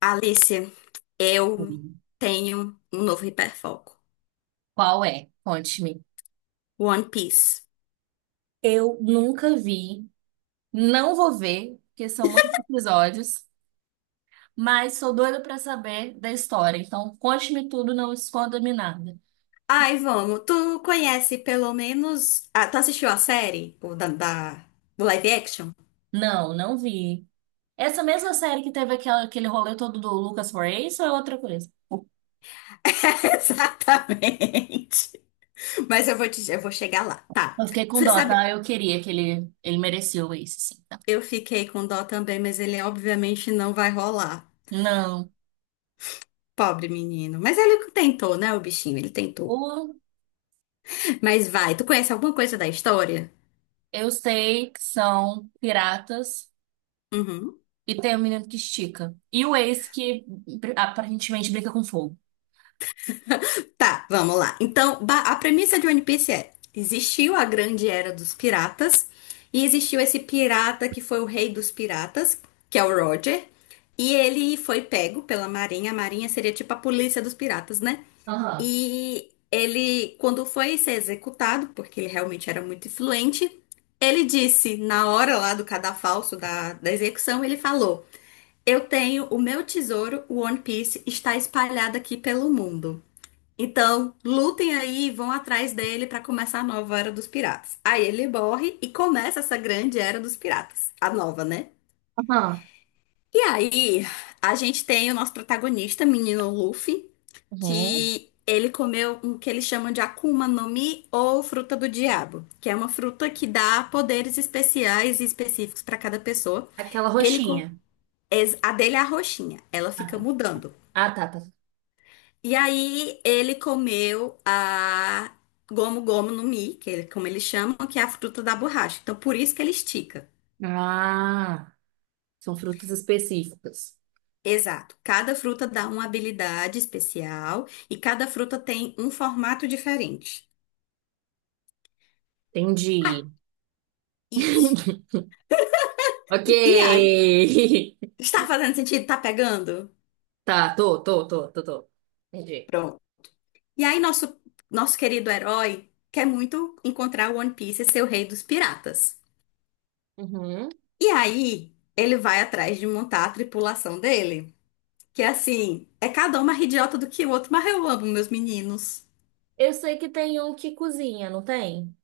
Alice, eu Sim. tenho um novo hiperfoco. Qual é? Conte-me. One Piece. Eu nunca vi, não vou ver, porque são muitos episódios, mas sou doida pra saber da história. Então, conte-me tudo, não esconda-me nada. Ai, vamos. Tu conhece pelo menos. Ah, tu assistiu a série? O do live action? Não, não vi. Essa mesma série que teve aquele rolê todo do Lucas for Ace ou é outra coisa? Exatamente. Mas eu vou chegar lá. Tá. Eu fiquei com Você dó, sabe, tá? Eu queria que ele merecia o Ace, sim, tá? eu fiquei com dó também, mas ele obviamente não vai rolar. Não. Pobre menino. Mas ele tentou, né, o bichinho? Ele tentou. O, Mas vai. Tu conhece alguma coisa da história? eu sei que são piratas Uhum. e tem um menino que estica. E o Ace que aparentemente brinca com fogo. Tá, vamos lá. Então, a premissa de One Piece é: existiu a grande era dos piratas, e existiu esse pirata que foi o rei dos piratas, que é o Roger, e ele foi pego pela Marinha. A Marinha seria tipo a polícia dos piratas, né? Aham. E ele, quando foi ser executado, porque ele realmente era muito influente, ele disse, na hora lá do cadafalso da execução, ele falou: Eu tenho o meu tesouro, o One Piece, está espalhado aqui pelo mundo. Então, lutem aí e vão atrás dele para começar a nova Era dos Piratas. Aí ele morre e começa essa grande Era dos Piratas, a nova, né? Aham. E aí, a gente tem o nosso protagonista, menino Luffy, Uhum. que ele comeu o que eles chamam de Akuma no Mi ou fruta do diabo, que é uma fruta que dá poderes especiais e específicos para cada pessoa. Aquela E roxinha. A dele é a roxinha, ela Ah, fica tá. mudando. Ah, tá, tá. E aí ele comeu a gomo gomo no mi, que ele, como eles chamam, que é a fruta da borracha. Então por isso que ele estica. Ah, são frutas específicas. Exato. Cada fruta dá uma habilidade especial e cada fruta tem um formato diferente. Ah, Entendi. isso. Ok. E aí? Está fazendo sentido? Tá pegando? Tá, tô, tô, tô, tô, tô. Entendi. Pronto. E aí nosso querido herói quer muito encontrar o One Piece e ser o rei dos piratas. Uhum. E aí ele vai atrás de montar a tripulação dele. Que é assim, é cada um mais idiota do que o outro, mas eu amo meus meninos. Eu sei que tem um que cozinha, não tem?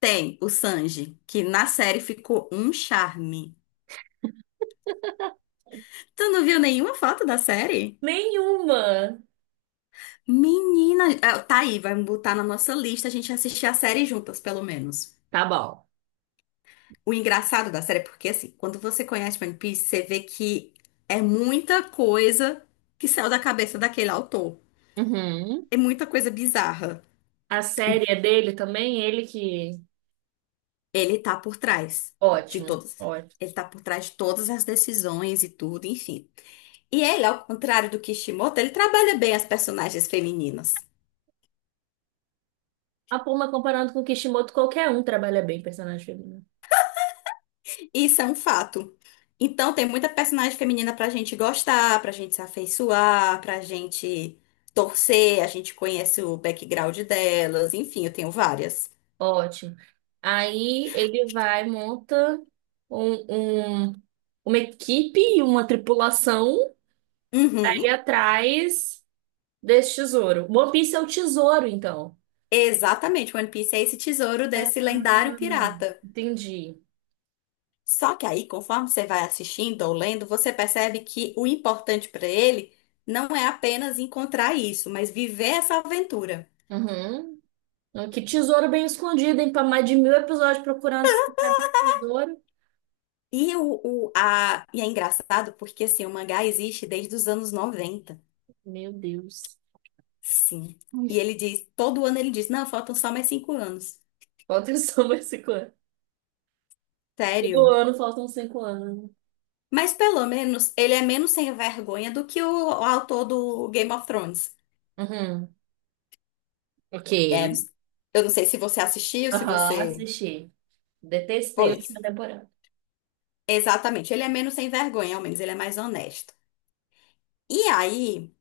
Tem o Sanji, que na série ficou um charme. Tu não viu nenhuma foto da série? Nenhuma. Menina, ah, tá aí, vai botar na nossa lista a gente assistir a série juntas, pelo menos. Tá bom. O engraçado da série é porque, assim, quando você conhece One Piece, você vê que é muita coisa que saiu da cabeça daquele autor. Uhum. É muita coisa bizarra. A série é dele também, ele que. Ele tá por trás de Ótimo, todas. ótimo. Ele tá por trás de todas as decisões e tudo, enfim. E ele, ao contrário do Kishimoto, ele trabalha bem as personagens femininas. A Puma, comparando com o Kishimoto, qualquer um trabalha bem personagem feminino. Isso é um fato. Então tem muita personagem feminina pra gente gostar, pra gente se afeiçoar, pra gente torcer, a gente conhece o background delas, enfim, eu tenho várias. Ótimo. Aí ele vai, monta um, um- uma equipe e uma tripulação aí Uhum. atrás desse tesouro. One Piece é o tesouro, então. Exatamente, One Piece é esse tesouro desse lendário pirata. Entendi. Só que aí, conforme você vai assistindo ou lendo, você percebe que o importante pra ele não é apenas encontrar isso, mas viver essa aventura. Uhum. Que tesouro bem escondido, hein? Para mais de 1.000 episódios procurando esse cadê o tesouro. E, o, e é engraçado porque assim, o mangá existe desde os anos 90. Meu Deus. Sim. E ele diz, todo ano ele diz, não, faltam só mais 5 anos. Falta só mais 5 anos. Todo Sério. ano faltam 5 anos. Mas pelo menos ele é menos sem vergonha do que o autor do Game of Thrones. Uhum. Ok. É, eu não sei se você assistiu, se Aham, você. assisti. Detestei a Pois. última temporada. Exatamente. Ele é menos sem vergonha, ao menos ele é mais honesto. E aí,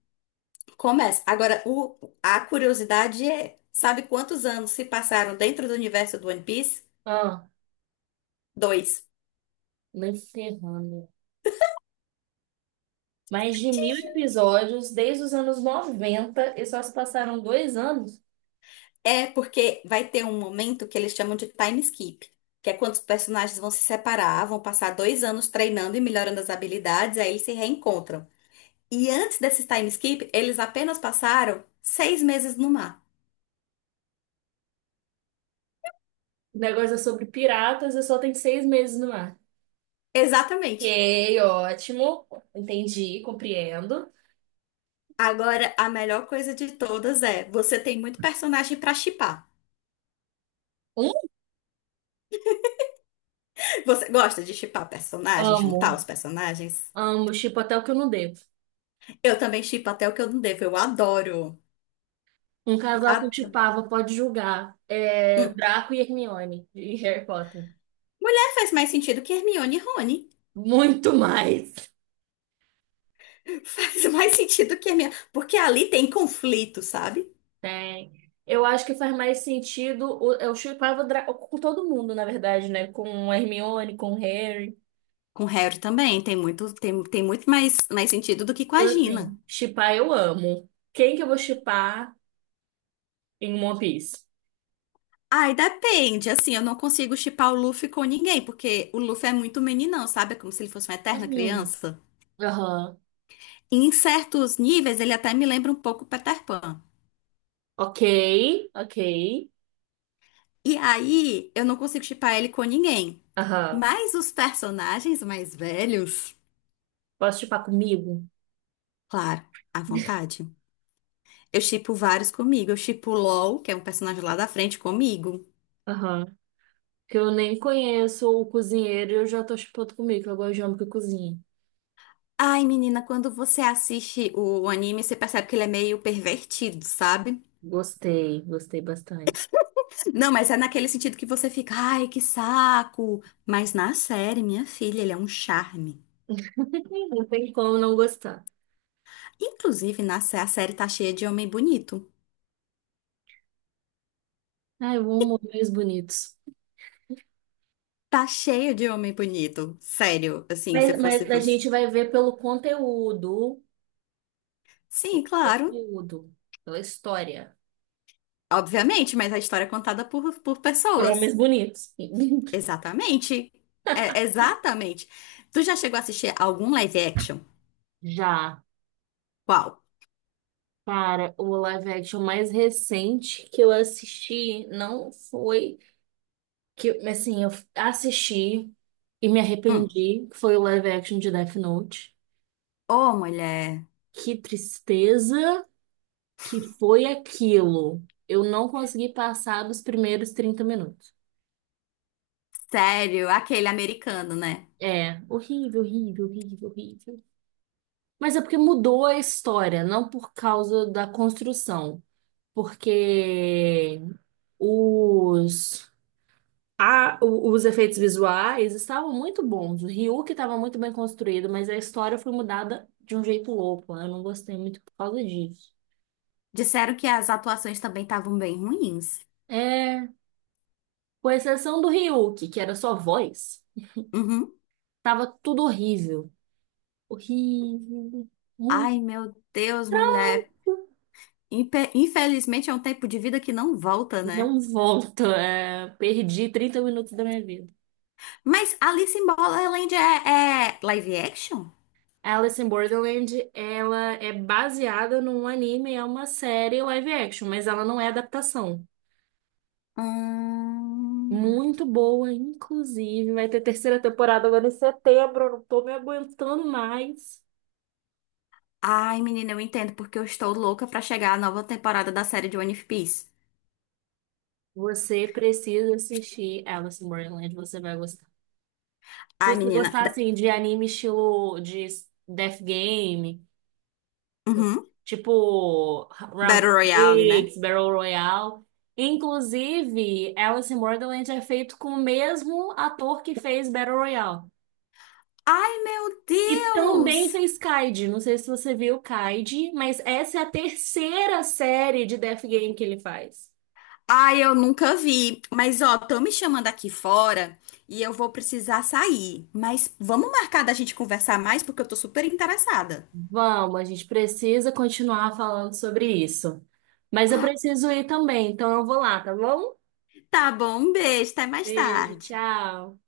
começa. Agora, a curiosidade é, sabe quantos anos se passaram dentro do universo do One Piece? Ah. Dois. Nem ferrando. Mais de mil episódios desde os anos 90 e só se passaram 2 anos. É porque vai ter um momento que eles chamam de time skip, que é quando os personagens vão se separar, vão passar 2 anos treinando e melhorando as habilidades, aí eles se reencontram. E antes desse time skip, eles apenas passaram 6 meses no mar. O negócio é sobre piratas e só tem 6 meses no ar. Exatamente. Ok, ótimo. Entendi, compreendo. Agora, a melhor coisa de todas é, você tem muito personagem pra shippar. Um, Você gosta de shippar personagens, juntar Amo. os personagens? Amo, shippo até o que eu não devo. Eu também shippo até o que eu não devo, eu adoro. Um casal que eu Adoro. chipava, pode julgar: é Hum. Draco e Hermione, de Harry Potter. Mulher faz mais sentido que Hermione e Rony. Muito mais. Faz mais sentido que a minha. Porque ali tem conflito, sabe? Tem. Eu acho que faz mais sentido. Eu chipava Draco com todo mundo, na verdade, né? Com a Hermione, com o Harry. Com Harry também. Tem muito, tem muito mais, mais sentido do que com Então, a Gina. assim, shippar eu amo. Quem que eu vou shippar em One Piece? Ai, depende. Assim, eu não consigo chipar o Luffy com ninguém, porque o Luffy é muito meninão, sabe? É como se ele fosse uma eterna Uhum. criança. Aham. E em certos níveis, ele até me lembra um pouco o Peter Pan. Ok, ok. E aí, eu não consigo chipar ele com ninguém. Aham. Mas os personagens mais velhos, Posso shippar comigo? claro, à vontade. Eu shippo vários comigo. Eu shippo o LOL, que é um personagem lá da frente, comigo. Aham. Que eu nem conheço o cozinheiro e eu já tô shippando comigo, que eu gosto de homem que cozinha. Ai, menina, quando você assiste o anime, você percebe que ele é meio pervertido, sabe? Gostei, gostei bastante. Não, mas é naquele sentido que você fica, ai, que saco. Mas na série, minha filha, ele é um charme. Não tem como não gostar. Inclusive, a série tá cheia de homem bonito. Ai, eu amo homens bonitos. Tá cheia de homem bonito. Sério, assim, se eu fosse Mas a você. gente vai ver pelo conteúdo, Sim, claro. conteúdo, pela história. Obviamente, mas a história é contada por Por pessoas. homens bonitos. Exatamente. É, exatamente. Tu já chegou a assistir algum live action? Já. Qual? Cara, o live action mais recente que eu assisti não foi que, assim, eu assisti e me Hum. arrependi, que foi o live action de Death Note. Ô, mulher. Que tristeza que foi aquilo. Eu não consegui passar dos primeiros 30 minutos. Sério, aquele americano, né? É, horrível, horrível, horrível, horrível. Mas é porque mudou a história, não por causa da construção. Porque os os efeitos visuais estavam muito bons. O Ryuk estava muito bem construído, mas a história foi mudada de um jeito louco. Eu não gostei muito por causa disso. Disseram que as atuações também estavam bem ruins. É, com exceção do Ryuk, que era só voz, Uhum. tava tudo horrível. Horrível. Hum, Ai, meu Deus, mulher. Infelizmente é um tempo de vida que não volta, né? Não volto. É, perdi 30 minutos da minha vida. Mas Alice in Borderland é live action? Alice in Borderland, ela é baseada num anime, é uma série live action, mas ela não é adaptação. Hum. Muito boa, inclusive. Vai ter terceira temporada agora em setembro. Eu não tô me aguentando mais. Ai, menina, eu entendo porque eu estou louca pra chegar à nova temporada da série de One Piece. Você precisa assistir Alice in Borderland, você vai gostar. Se Ai, você menina. gostar, assim, de anime estilo de Death Game, Uhum. tipo Round Battle Royale, né? Six, Battle Royale. Inclusive, Alice in Borderland é feito com o mesmo ator que fez Battle Royale. Ai, meu E também Deus! fez Kaid. Não sei se você viu Kaid, mas essa é a terceira série de Death Game que ele faz. Ai, eu nunca vi. Mas, ó, estão me chamando aqui fora e eu vou precisar sair. Mas vamos marcar da gente conversar mais porque eu tô super interessada. Vamos, a gente precisa continuar falando sobre isso. Mas eu preciso ir também, então eu vou lá, tá bom? Tá bom, um beijo, até mais Beijo, tarde. tchau.